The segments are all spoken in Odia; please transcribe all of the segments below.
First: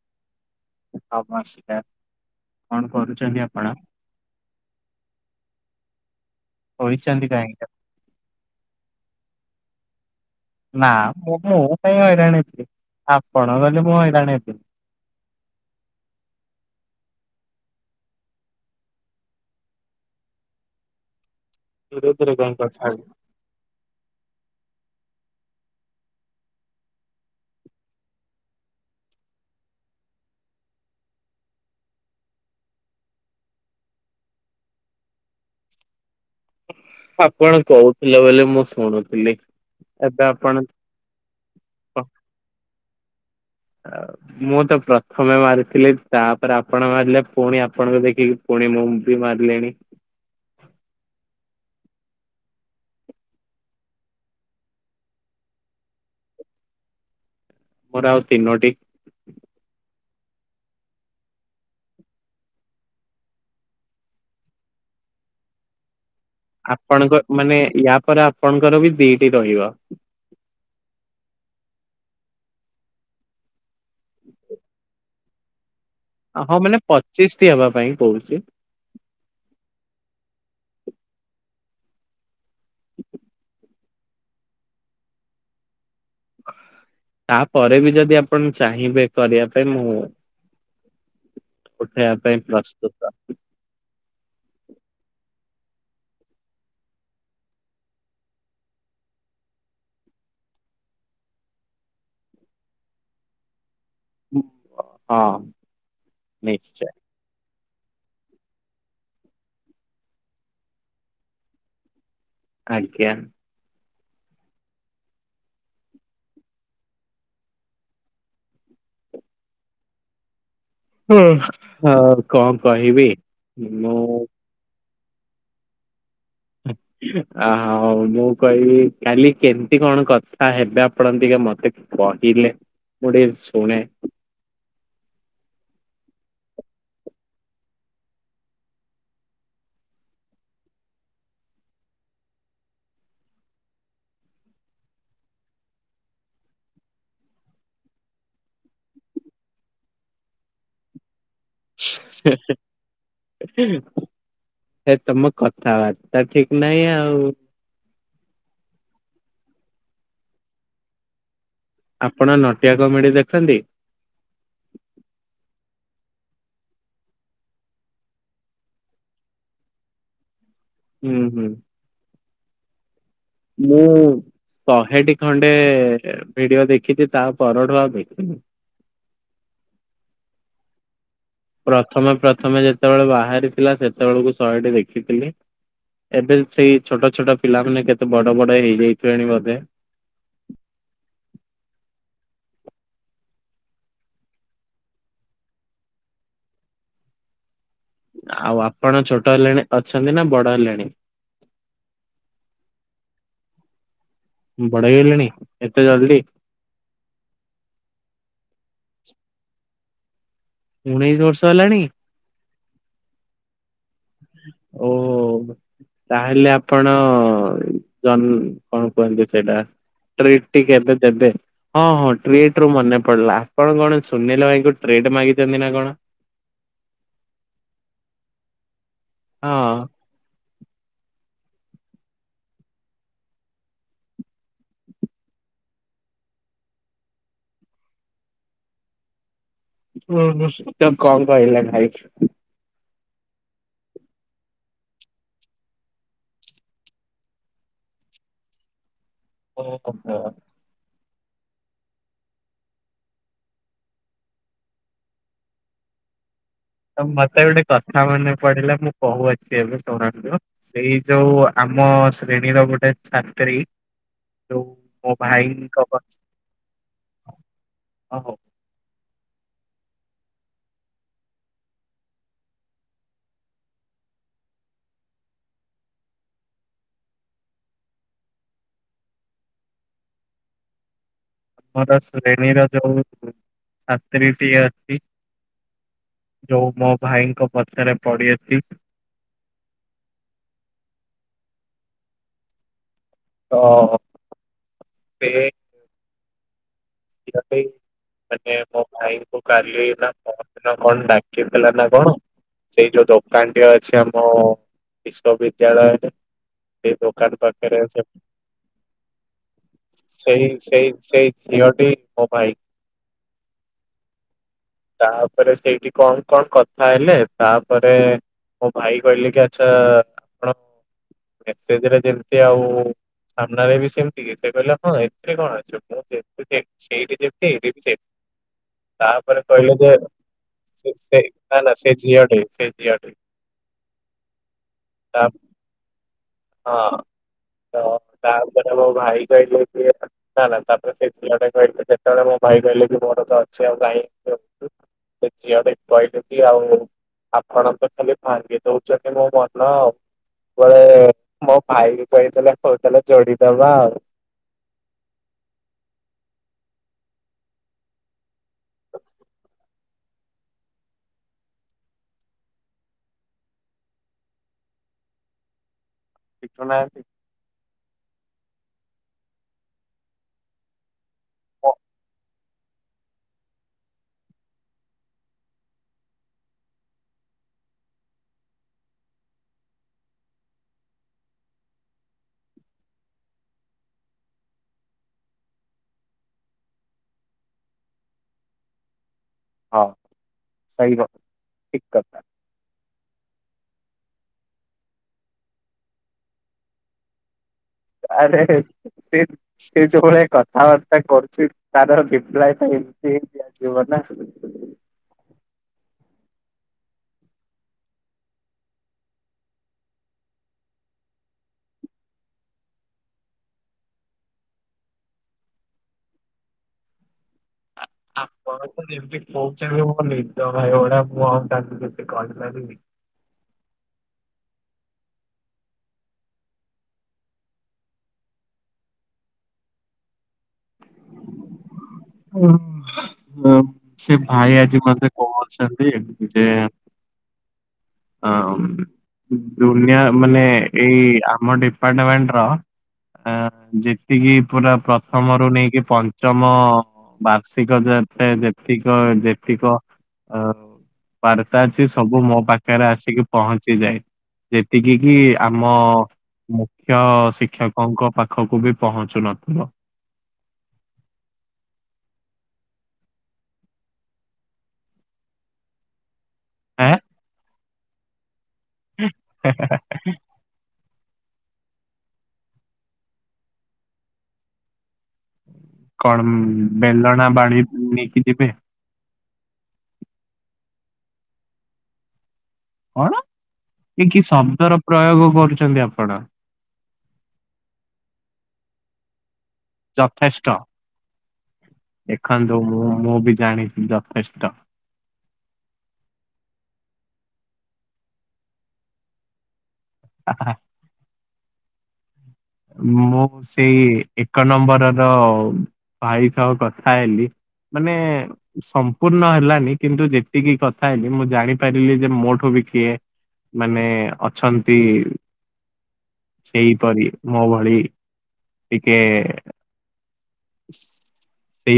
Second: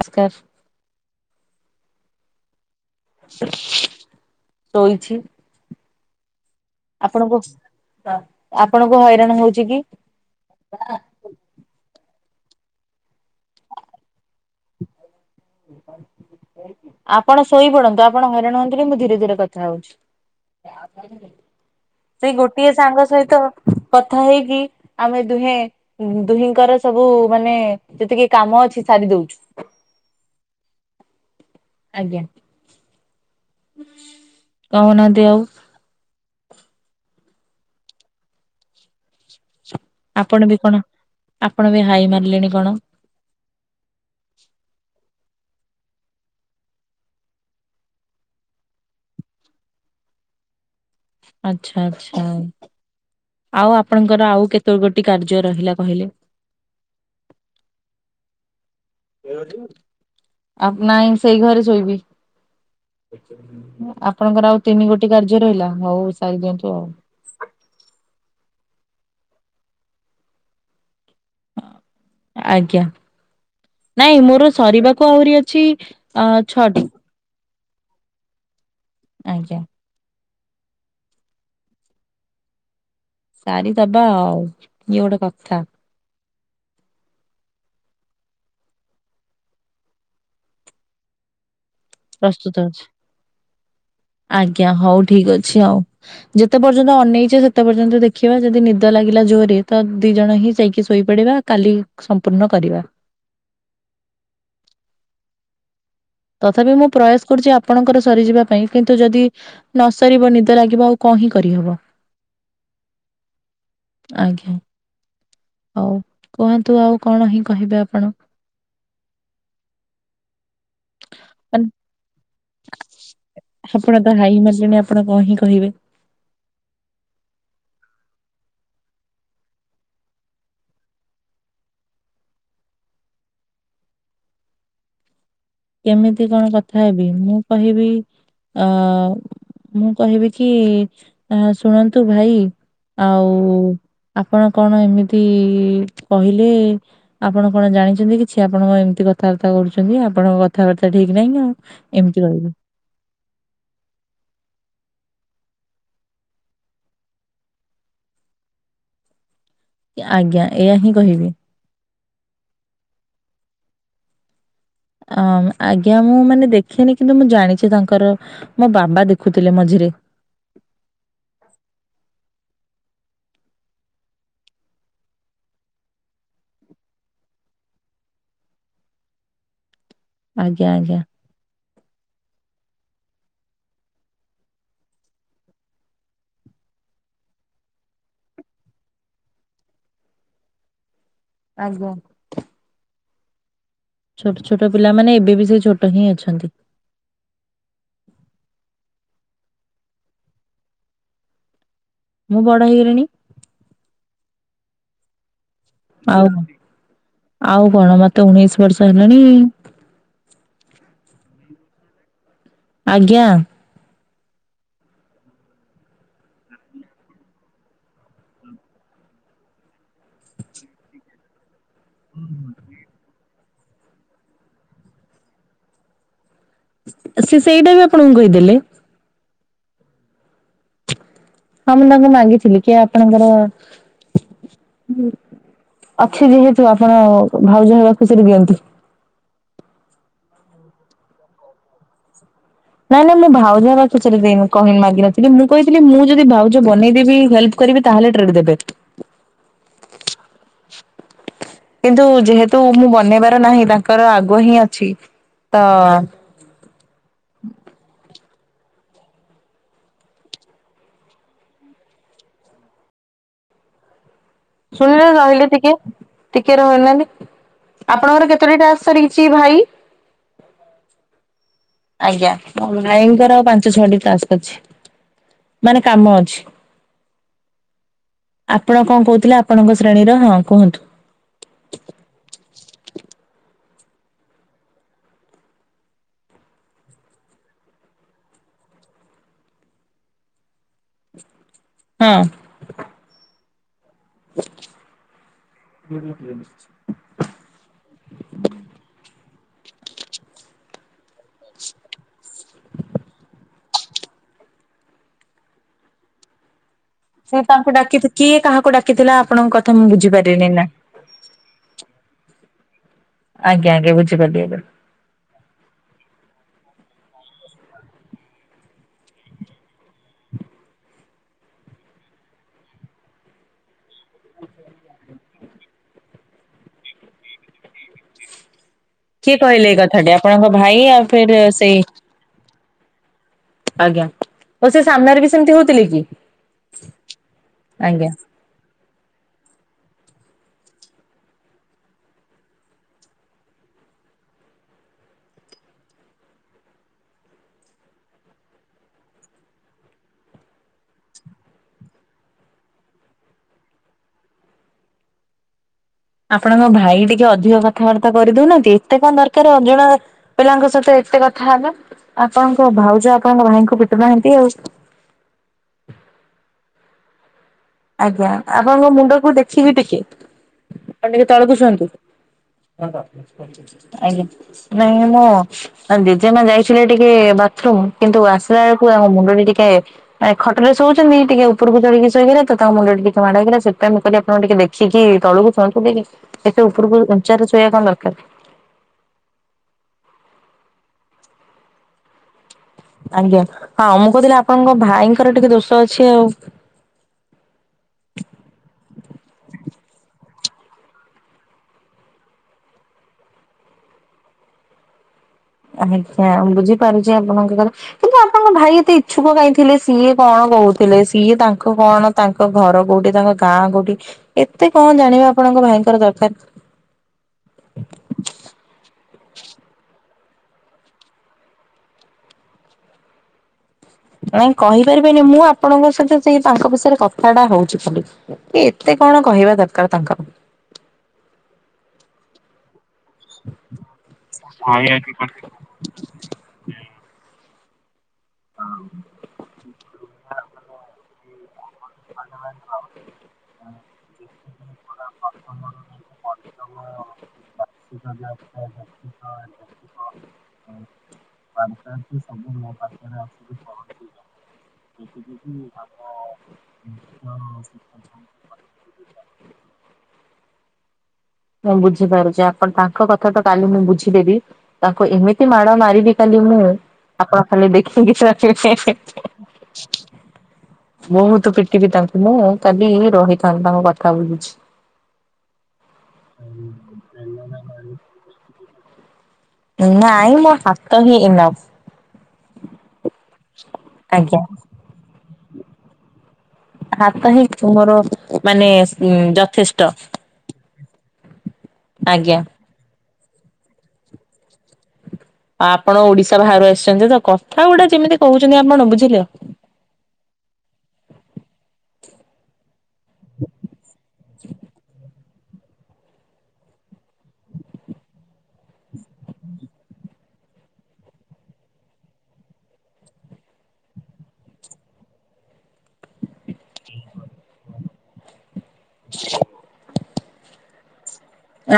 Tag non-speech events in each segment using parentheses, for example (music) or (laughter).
ନମସ୍କାର। ନମସ୍କାର୍। କଣ କରୁଚନ୍ତି ଆପଣ? ଶୋଇଛି। ଶୋଇଛନ୍ତି ଆପଣଙ୍କୁ କାହିଁକି? ଆପଣଙ୍କୁ ହଇରାଣ ହଉଚି କି? ନା ମୁଁ ମୁଁ କାଇଁ ହଇରାଣ ହେବି। ଆପଣ କଲେ ମୁଁ ହଇରାଣ ହେବିନି। (inaudible) ଆପଣ ଶୋଇପଡନ୍ତୁ ଆପଣ ହଇରାଣ ହୁଅନ୍ତୁନି ମୁଁ ଧୀରେ ଧୀରେ କଥା ହଉଚି। ଧୀରେ ଧୀରେ ସେଇ କାଇଁ ଗୋଟିଏ କଥା ହେବେ। ସାଙ୍ଗ ସହିତ କଥା ହେଇକି ଆମେ ଦୁହେଁ ଦୁହିଁଙ୍କର ସବୁ ମାନେ ଯେତିକି କାମ ଅଛି ସାରି ଦୋଉଚୁ। ଆଜ୍ଞା। କହୁ ନାହାଁନ୍ତି ଆଉ। ଆପଣ କହୁଥିଲେ ବୋଲି ମୁଁ ଶୁଣୁଥିଲି। ଆପଣ ବି କଣ ଆପଣ ବି ହାଇ ମାରିଲେଣି କଣ? ମୁଁ ତ ପ୍ରଥମେ ମାରିଥିଲି, ତାପରେ ଆପଣ ମାରିଲେ ପୁଣି ଆପଣଙ୍କୁ ଦେଖିକି ଫୁଣି ମୁଁ ବି ମାରିଲିଣି। ଆଛା ଆଚ୍ଛା ଆଉ ଆପଣଙ୍କର ଆଉ କେତୋ ଗୋଟି କାର୍ଯ୍ୟ ରହିଲା କହିଲେ? ମୋର ଆଉ ତିନୋଟି ଆଉ ନାଇଁ ସେଇ ଘରେ ଶୋଇବି। ଆପଣଙ୍କର ଆଉ ତିନି ଗୋଟି କାର୍ଯ୍ୟ ରହିଲା। ହଉ ସାରି ଦିଅନ୍ତୁ ଆଉ। ଆପଣଙ୍କ ମାନେ ୟା ପରେ ଆପଣଙ୍କର ବି ଦିଟି ରହିବ। ଆଜ୍ଞା। ନାଇଁ ମୋର ସରିବାକୁ ଆହୁରି ଅଛି ଅ ହଁ ଛଅଟି ମାନେ ପଚିଶ ଟି ହେବା ପାଇଁ କହୁଚି। ଆଜ୍ଞା। ସାରିଦବା ଆଉ ଇଏ ଗୋଟେ କଥା। ତାପରେ ବି ଯଦି ଆପଣ ଚାହିଁବେ କରିବା ପାଇଁ ମୁଁ ଉଠେଇବା ପାଇଁ ପ୍ରସ୍ତୁତ। ଆଜ୍ଞା ହଉ ଠିକ ଅଛି ଆଉ। ଯେତେ ପର୍ଯ୍ୟନ୍ତ ଅନେଇଛ ସେତେ ପର୍ଯ୍ୟନ୍ତ ଦେଖିବା। ଯଦି ନିଦ ଲାଗିଲା ଜୋରରେ ତ ଦି ଜଣ ହିଁ ଯାଇକି ଶୋଇପଡିବା। କାଲି ସମ୍ପୂର୍ଣ୍ଣ କରିବା। ହଁ। ତଥାପି ମୁଁ ନିଶ୍ଚୟ ପ୍ରୟାସ କରୁଚି ଆ ପଣଙ୍କର ସରିଯିବା ପାଇଁ, କିନ୍ତୁ ଯଦି ନ ସରିବ ନିଦ ଲାଗିବ ଆଉ କ ହିଁ କରିହବ। ଆଜ୍ଞା। ଆଜ୍ଞା। ହଉ କୁହନ୍ତୁ ଆଉ କଣ ହିଁ କହିବେ ଆପଣ। ହ ମାନେ ହ କଣ କହିବି ମୁଁ (unintelligible) ଆପଣ କଣ ହିଁ କହିବେ? ହଁ। ଆ ହଉ ମୁଁ କହିବି କାଲି କେମିତି କଣ କଥା ହେବେ ଆପଣ ଟିକେ ମତେ କହିଲେ ମୁଁ ଟିକେ ଶୁଣେ। କେମିତି କଣ କଥା ହେବି? ମୁଁ କହିବି ଅ ମୁଁ କହିବି କି ଶୁଣନ୍ତୁ ଭାଇ। ଆଉ ଆପଣ କଣ ଏମିତି କହିଲେ ଆପଣ କଣ ଜାଣିଛନ୍ତି କିଛି? ଆପଣଙ୍କ କଣ ଏମିତି କଥାବାର୍ତ୍ତା କରୁଛନ୍ତି? ଆପଣଙ୍କ କଥାବାର୍ତ୍ତା ଠିକ ନାହିଁନ। ହେ, ହେ। ଏ ତୋମ କଥାବାର୍ତ୍ତା ଠିକ ନାହିଁ ଆଉ। ଏ ଆଜ୍ଞା, ଏଇଆ ହିଁ କହିବି। ଆପଣ ନଟିଆ କମିଡି ଦେଖନ୍ତି? ଅ, ଆଜ୍ଞା ମୁଁ ମାନେ ଦେଖିନି, କିନ୍ତୁ ମୁଁ ଜାଣିଛି ତାଙ୍କର ମୋ ବାବା ଦେଖୁଥିଲେ ମଝିରେ। ହୁଁ, ହୁଁ। ମୁଁ ଶହେଟି ଖଣ୍ଡେ ଭିଡିଓ ଦେଖିଛି ତା ପରଠୁ ଆଉ ଦେଖିନି। ଆଜ୍ଞା, ଆଜ୍ଞା। ପ୍ରଥମେ ପ୍ରଥମେ ଯେତେବେଳେ ବାହାରିଥିଲା ସେତେବେଳକୁ ଶହେଟି ଦେଖିଥିଲି। ଏବେ ସେଇ ଛୋଟ ଛୋଟ ପିଲାମାନେ କେତେ ବଡ ବଡ ହେଇଯାଇଥିବେଣି ବୋଧେ। ଆଗ ଛୋଟ ଛୋଟ ପିଲାମାନେ ଏବେ ବି ସେଇ ଛୋଟ ହିଁ ଅଛନ୍ତି। ଆଉ ଆପଣ ଛୋଟ ହେଲେଣି ଅଛନ୍ତି ନା ବଡ ହେଲେଣି? ମୁଁ ବଡ଼ ହେଇଗଲିଣି। ବଡ ହେଇ ଗଲେଣି? ଆଉ କଣ? ଆଉ କଣ ମୋତେ ଉଣେଇଶ ବର୍ଷ ହେଲାଣି। ଉଣେଇଶ ବର୍ଷ ହେଲାଣି? ଆଜ୍ଞା। ଓହୋ, ନା। ତାହେଲେ ଆପଣ ଜନ୍ କଣ କୁହନ୍ତି ସେଇଟା। ଟ୍ରିଟ୍ ଟି କେବେ ଦେବେ? ହଁ, ହଁ ଟ୍ରେଟ୍ ରୁ ମନେ ପଡିଲା ଆପଣ କଣ ସୁନୀଲ ଭାଇଙ୍କୁ ଟ୍ରେଟ୍ ମାଗିଚନ୍ତି ନା କଣ? ସେ ସେଇଟା ବି ଆପଣଙ୍କୁ କହିଦେଲେ। ହଁ। ହଁ ମୁଁ ତାଙ୍କୁ ମାଗିଥିଲି କିଏ ଆପଣଙ୍କର (unintelligible) ଅଛି ଯେହେତୁ ଆପଣ ଭାଉଜ ହେବା ଖୁସିରେ ଦିଅନ୍ତି। ନା ଅବଶ୍ୟ, ତ କଣ କହିଲା ଭାଇ? ନାଇଁ ନାଇଁ ମୋ ଭାଉଜ ର ଖୁସିରେ ଦେଇନୁ, କହି ମାଗିନଥିଲି ମୁଁ କହିଥିଲି ମୁଁ ଯଦି ଭାଉଜ ବନେଇଦେବି ହେଲ୍ପ କରିବି ତାହେଲେ ଟ୍ରିଟ୍ ଦେବେ। ଓ ହୋ, ହୋ। କିନ୍ତୁ ଯେହେତୁ ମୁଁ ବନେଇବାର ନାହିଁ ତାଙ୍କର ଆଗ ହିଁ ଅଛି। ତ ତ ମୋତେ ଗୋଟେ କଥା ମନେ ପଡିଲା, ମୁଁ କହୁଅଛି ଏବେ ଶୁଣନ୍ତୁ। ସେଇ ଯୋଉ ଆମ ଶ୍ରେଣୀର ଗୋଟେ ଛାତ୍ରୀ ଯୋଉ ଶୁଣିଲେ ମୋ ରହିଲେ ଟିକେ, ଭାଇଙ୍କ ଟିକେ ରହୁନାହାନ୍ତି, ଆପଣଙ୍କର ଓହୋ କେତୋଟି ଟାକ୍ସ ସରିିଚି ଭାଇ? ଆଜ୍ଞା ମୋ ଭାଇଙ୍କର ଆଉ ପାଞ୍ଚ ଛଅଟି ଟାସ୍କ ଅଛି। ମାନେ କାମ ଅଛି। ଆପଣ କଣ କହୁଥିଲେ ଆପଣଙ୍କ ଶ୍ରେଣୀର ହଁ କୁହନ୍ତୁ। ମୋର ଶ୍ରେଣୀର ଯୋଉ ଛାତ୍ରୀଟି ଅଛି। ଯୋଉ ମୋ ଭାଇଙ୍କ ପଛରେ ପଡିଅଛି। ହଁ। ଅ-ଅ-ଅ ସେ (inaudible) ଯିବା ପାଇଁ ମାନେ ମୋ ଭାଇଙ୍କୁ କାଲି ନା ପହରଦିନ କଣ ଡାକିଥିଲା ନା କଣ। ସେଇ ଯୋଉ ଦୋକାନଟି ଅଛି ଆମ ବିଶ୍ଵବିଦ୍ୟାଳୟରେ। ସେ ସେ ଦୋକାନ ତାଙ୍କୁ ପାଖେରେ ଡାକି ସେ, କିଏ କାହାକୁ ଡାକିଥିଲା ଆପଣଙ୍କ କଥା ମୁଁ ବୁଝିପାରିଲିନି ନା। ସେଇ-ସେଇ-ସେଇ ସିଓଟି ଓ ଭାଇ। ଆଜ୍ଞା-ଆଜ୍ଞା ବୁଝିପାରିଲି ଏଵେ। ତାପରେ ସେଇଠି କଣ-କଣ କଥା ହେଲେ ତାପରେ ମୋ ଭାଇ କହିଲେ କି ଆଚ୍ଛା-ଆ-ଆ ଆପଣ ମେସେଜରେ ଯେମତି ଆଉ-ଉ-ଉ ସାମ୍ନାରେ ବି ସେମିତିକି, ସେ କହିଲେ ହଁ ଏ ଏଥିରେ କଣ ଅଛି, ମୁଁ ଯେମିତି ସେଇଠି ଯେମିତି ଏଇଠି ବି ସେମିତି, ତା କିଏ ଏଇ କହିଲେ କଥାଟି ଆପଣଙ୍କ ଭାଇ ଆଉ ଯେ ଫେର ନା-ନା ସେଇ ସେ ଝିଅଟେ ସେ ଝିଅଟେ। ଆଜ୍ଞା, ହଉ ସେ ସାମ୍ନାରେ ତା ବି ସେମତି ହଉଥିଲେ କି? ହଁ ତ ଆଜ୍ଞା ତାପରେ ମୋ ଭାଇ କହିଲେ କି ନା-ନା ତାପରେ ସେଇ ପିଲାଟା କହିଲେ ଯେତେବେଳେ ମୋ ଭାଇ କହିଲେ କି ମୋର ତ ଅଛି ଆଉ କାଇଁ (inaudible) ସେ ଝିଅଟେ କହିଲେ କି ଆଉ ଆପଣ ତ ଖାଲି ଭାଙ୍ଗି ଦଉଚନ୍ତି ମୋ ମନ (unintelligible) ମୋ ଭାଇ ବି କହିଦେଲା ତ ତାହେଲେ ଯୋଡିଦବା ଆଉ। ଆପଣଙ୍କ ଭାଇ ଟିକେ ଅଧିକ କଥାବାର୍ତ୍ତା କରି ଦଉନାହାନ୍ତି ଏତେ କଣ ଦରକାର ଅଜଣା ପିଲାଙ୍କ ସହିତ ଏତେ କଥା ହବା, ଆପଣଙ୍କ ଭାଉଜ ଆପଣଙ୍କ ଭାଇଙ୍କୁ ପିଟୁନାହାନ୍ତି ଆଉ। ପିଟୁ ନାହାନ୍ତି? ଆଜ୍ଞା, ଆପଣଙ୍କ ମୁଣ୍ଡକୁ ଦେଖିବି ଟିକେ ଆପଣ ଟିକେ ତଳକୁ ଶୁଅନ୍ତୁ। ଆଜ୍ଞା, ନାଇଁ ମୁଁ ଆଉ ଜେଜେମା ଯାଇଥିଲେ ଟିକେ ବାଥରୁମ କିନ୍ତୁ ଆସିଲା ବେଳକୁ ଆମ ମୁଣ୍ଡଟେ ଟିକେ ଆ ଖଟରେ ଶୋଉଛନ୍ତି ଟିକେ ଉପରକୁ ଚଢ଼ିକି ଶୋଇବେ (unintelligible) ତ ତାଙ୍କ ମୁଣ୍ଡଟେ ଟିକେ ମାଡ଼ ହେଇଗଲା, ସେଥିପାଇ ମୁଁ କହିଲି ଆପଣ ଟିକେ ଦେଖିକି ତଳକୁ ଶୁଅନ୍ତୁ ଟିକେ। ଏତେ ଉପରକୁ ଉଞ୍ଚାରେ ଶୋଇବା କଣ ଦରକାର। ହଁ ସହିକ ଠିକ୍ କଥା। ଆଜ୍ଞା, ହଁ ମୁଁ କହୁଥିଲି ଆପଣଙ୍କ ଭାଇଙ୍କର ଟିକେ ଦୋଷ ଅଛି ଆଉ। ଆରେ ହେଇ ସେ ସେ ଯୋଉ ଭଳି କଥାବାର୍ତ୍ତା କରୁଛି ତାର ରିପ୍ଲାୟ ତ ଏମିତି ହିଁ ଦିଆଯିବ ନା। ହ। ଆଜ୍ଞା, ମୁଁ ବୁଝିପାରୁଛି ଆପଣଙ୍କ କଥା। କିନ୍ତୁ ଆପଣଙ୍କ ଭାଇ ଏତେ ଇଚ୍ଛୁକ କାଇଁ ଥିଲେ ସିଏ କଣ କହୁଥିଲେ, ସିଏ ତାଙ୍କ କଣ ତାଙ୍କ ଘର କୋଉଠି, ତାଙ୍କ ଗାଆଁ କୋଉଠି, ଏତେ କଣ ଜାଣିବା ଆପଣଙ୍କ ଭାଇଙ୍କର ଦରକାର। ଆପଣ‌ ତ ଯେମିତି କହୁଛନ୍ତି ମୋ ନିଜ ଭାଇ ‌ଭଳିଆ ମୁଁ ଆଉ ତାଙ୍କୁ କିଛି କହିପାରିବି? ନାଇଁ କହିପାରିବନି, ମୁଁ ଆପଣଙ୍କ ସହିତ ସେଇ ତାଙ୍କ ବିଷୟରେ କଥାଟା ହଉଛି ବୋଲି। ଏତେ କଣ କହିବା ଦରକାର ତାଙ୍କର। ଓ-ଅ-ଅ ଓ ସେ ଭାଇ ଆଜି ମତେ କହୁଛନ୍ତି (inaudible) ଯେ ଆଁ (unintelligible) ନ୍ୟାୟ ମାନେ ଏଇ ଆମ ଡିପାର୍ଟମେଣ୍ଟର-ଅ ଅଁ ଯି ତିକି ପୁରା ପ୍ରଥମରୁ ନେଇକି ପଞ୍ଚମ ବାର୍ଷିକ ଯେତେ ଯେତିକ ଯେତିକ ଅ-ଅ ବାର୍ତ୍ତା ଅଛି ସବୁ ମୋ ପାଖରେ ଆସିକି ପହଞ୍ଚିଯାଏ। ଯେତିକି କିି ଆମ ମୁଖ୍ୟ ଶିକ୍ଷକଙ୍କ ପାଖକୁ ବି ପହଞ୍ଚୁ ନଥିବ। ମୁଁ ବୁଝିପାରୁଛି ଆପଣ ତାଙ୍କ କଥା ତ କାଲି ମୁଁ ବୁଝିଦେବି ତାଙ୍କୁ ଏମିତି ମାଡ ମାରିବି କାଲି ମୁଁ ଆଁ ଆପଣ ଖାଲି ଦେଖିକିି (unintelligible) ବୋହୁତୁ ପିଟିବି ତାଙ୍କୁ ମୁଁ କାଲି ରହିଥାନ୍ତ ତାଙ୍କ କଥା ବୁଝୁଛି। କଣ ଉଁ ବେଲଣା ବାଡି ନେଇକି ଯିବେ। ନାଇଁ ମୋ ହାତ ହିଁ ଏନଫ୍। କଣ ଇଏ କି ଆଜ୍ଞା। ଶବ୍ଦର ପ୍ରୟୋଗ କରୁଛନ୍ତି ଆପଣ। ହାତ ହିଁ ତୁ ମୋର ମାନେ ସ୍ ଉଁ ଯଥେଷ୍ ଯଥେଷ୍ଟ ଆଜ୍ଞା। ଦେଖନ୍ତୁ ମୁଁ ମୁଁ ବି ଜାଣିଛି ଯଥେଷ୍ଟ। ଆଉ ଆପଣ ଓଡିଶା ବାହାରୁ ଆସିଛନ୍ତି ତ କଥା ଗୁଡା ଯେମିତି କହୁଛନ୍ତି ଆପଣ ବୁଝିଲେ। ଆ ହା ହା। ମୁଁ ସେଇ ଏକ ନମ୍ବରର ଭାଇ ସହ କଥା ହେଲି ମାନେ ସମ୍ପୂର୍ଣ୍ଣ ହେଲାନି କିନ୍ତୁ ଯେତିକି କଥା ହେଲି ମୁଁ ଜାଣିପାରିଲି ଯେ ମୋଠୁ ବି କିଏ ମାନେ ଅଛନ୍ତି ସେଇପରି ମୋ ଭଳି ଟିକେ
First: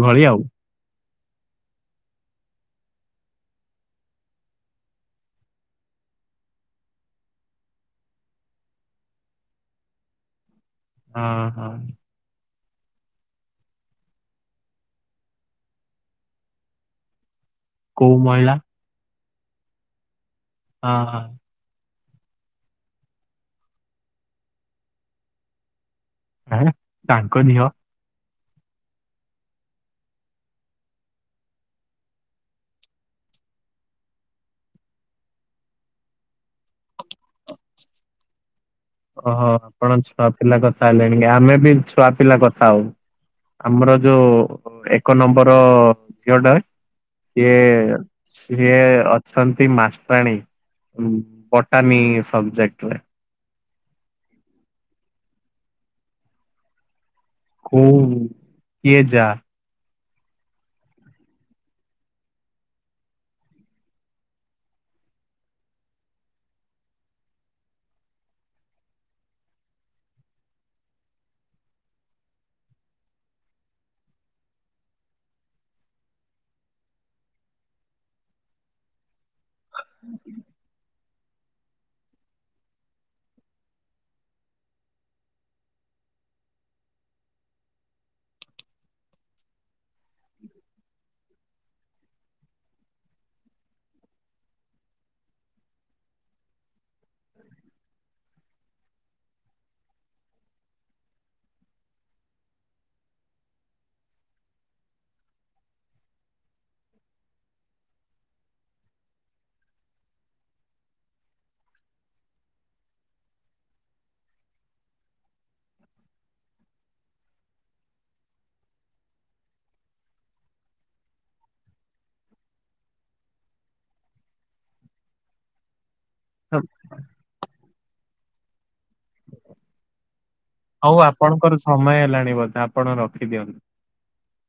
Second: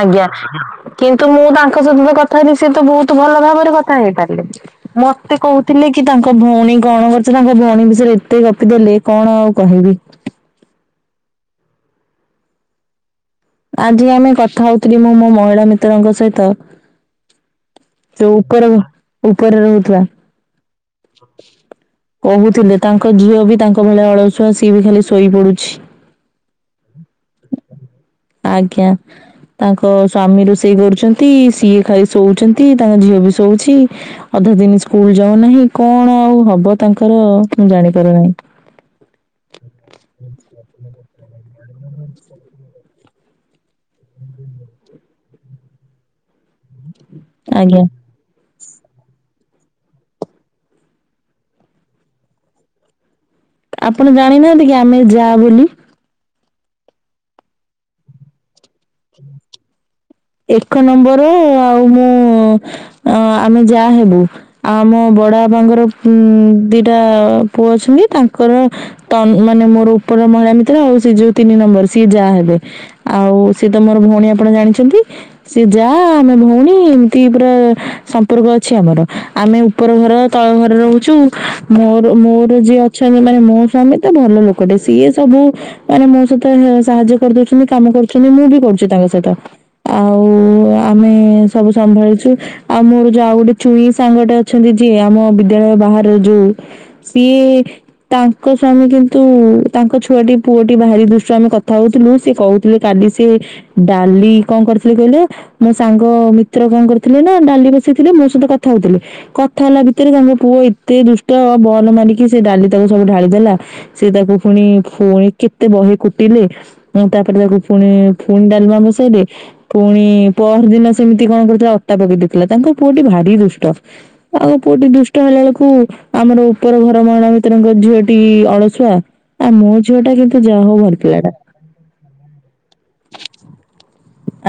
ଆଜ୍ଞା ଆଉ କିନ୍ତୁ ମୁଁ ତାଙ୍କ ସେଦିନ କଥା ହେଇଥିଲି ସିଏ ତ ବୋହୁତୁ ଭଲ ଭାବରେ କଥା ହେଇପାରିଲେ। ମତେ କହୁଥିଲେ କି ତାଙ୍କ ଭଉଣୀ କଣ କରୁଛି ନା ତା ଭଉଣୀ ବିଷେୟେରେ ଏତେ ଗପି ଦେଲି କଣ ଆଉ କହିବି। ହଁ ହଁ। ଆଜି ଆମେ କଥା ହଉଥିଲି ମୁଁ ମୋ ମହିଳା ମିତ୍ରଙ୍କ ସହିତ। କୋଉ ସେ ମହିଳା ଉପେରେ ଉପେରେ ରହୁଥିଲା। ହଁ ହଁ କହୁଥିଲେ ତାଙ୍କ ଝିଅ ବି ତାଙ୍କ ଭଳିଆ ଅଳସୁଆ ସିଏ ବି ଖାଲି ଶୋଇ ପଡୁଛି। ଆଁ ତାଙ୍କ ଝିଅ ଆଜ୍ଞା। ତାଙ୍କ ସ୍ଵାମୀ ରୋଷେଇ କରୁଛନ୍ତି ସିଏ ଖାଇ ଶୋଉଛନ୍ତି ତାଙ୍କ ଝିଅ ବି ଶୋଉଛି। ଅଧା ଦିନି ସ୍କୁଲ ଯାଉ ନାହିଁ କଣ ଆଉ ହବ ତାଙ୍କର ମୁଁ ଜାଣିପାରୁ ନାହିଁ। ଓହୋ ଆପଣ ଛୁଆ ପିଲା କଥା ହେଲେଣି କି ଆମେ ବି ଛୁଆ ପିଲା କଥା ହଉ। ଆମର ଯୋଉ ଏକ ନମ୍ବର ଝିଅଟା ସିଏ ଆଜ୍ଞା ସିଏ ଅଛନ୍ତି ମାଷ୍ଟରାଣୀ ଉଁ ବଟାନୀ ସବଜେକ୍ଟରେ। ଆପଣ ଜାଣିନାହାନ୍ତି କି ଆମେ ଯା ବିଲି। କୋଉ କିଏ ଯା? ଏକ ନମ୍ବର ଆଉ ମୁଁ ଆଁ ଆମେ ଯା ହେବୁ। ଆଉ ମୋ ବଡାଆପାଙ୍କର ହୁଁ ଦିଟା ପୁଅ ଅଛନ୍ତି ତାଙ୍କର ତ ଉଁ ଉଁ ମାନେ ମୋର ଉପର ମହିଳା ମିତ୍ର ଆଉ ସେ ଯୋଉ ତିନି ନମ୍ବର ସିଏ ଯା ହେବେ। ଆଉ ସିଏ ତ ମୋର ଭଉଣୀ ଆପଣ ଜାଣିଛନ୍ତି। ସିଏ ଯା ଆମେ ଭଉଣୀ ଇମିତି ପୁରା ସମ୍ପର୍କ ଅଛି ଆମର। ଆମେ ଉପର ଘର ତଳ ଘର ରହୁ ଚୁ ମୋର ମୋର ଯିଏ ଅଛନ୍ତି ମାନେ ମୋ ସ୍ୱାମୀ ତ ଭଲ ଲୋକଟେ ସିଏ ସବୁ ମାନେ ମୋ ସହିତ (unintelligible) ସାହାଯ୍ୟ କରିଦଉଛନ୍ତି କାମ କରୁଛନ୍ତି ମୁଁ ବି କରୁଛି ତାଙ୍କ ସହିତ ଆଉ ଉଁ ଆମେ ସବୁ ସମ୍ଭାଳିଛୁ। ଆଉ ମୋର ଯୋଉ ଆଉ ଗୋଟେ ଚୁଇଁ ସାଙ୍ଗଟେ ଅଛନ୍ତି ଯିଏ ଆମ ବିଦ୍ୟାଳୟ ବାହର ଯୋଉ ସିଏ ତାଙ୍କ ସ୍ଵାମୀ କିନ୍ତୁ ତାଙ୍କ ଛୁଆଟି ପୁଅଟି ଭାରି ଦୁଷ୍ଟ ଆମେ କଥା ହଉଥିଲୁ ସିଏ କହୁଥିଲେ କାଲି ସିଏ ଡାଲି କଁ କରିଥିଲି କହିଲେ ମୋ ସାଙ୍ଗ ମିତ୍ର କଁ କରିଥିଲେ ନା ଡାଲି ବସେଇଥିଲେ ମୋ ସହିତ କଥା ହଉଥିଲଲେ। କଥା ହେଲା ଭିତରେ ତାଙ୍କ ପୁଅ ଏତେ ଦୁଷ୍ଟ ବଲ ମାରିକି ସେ ଡାଲି ତକ ସବୁ ଢାଳିଦେଲା। ସେ ତାକୁ ଫୁଣି ଫୁଣି କେତେ ବହେ କୁଟିଲେ। ପୁଣି ତାପରେ ତାକୁ ଫୁଣି ଫୁଣି ଡାଲମା ବସେଇଲେ। ପୁଣି ପହର ଦିନ ସେମିତି କଣ କରିଥିଲା ଅଟା ପକେଇ ଦେଇେଇଥିଲା ତାଙ୍କ ପୁଅଟି ଭାରି ଦୁଷ୍ଟ। ତାଙ୍କ ପୁଅଟି ଦୁଷ୍ଟ ହେଲା ବେଳକୁ ଆମର ଉପର ଘର ମହିଳା ମିତ୍ରଙ୍କ ଝିଅଟି ଅଳସୁଆ। ଆଉ ମୋ ଝିଅ ଟା କିନ୍ତୁ ଯାହା ହଉ ଭଲପିଲାଟା। ସମୟ ହେଲାଣି ବୋଧେ ଆପଣ ରଖିଦିଅନ୍ତୁ।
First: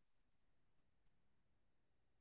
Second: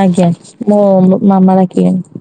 ଆଜ୍ଞା ମୋ ମୋ ମାମା ଡାକିଲେଣି।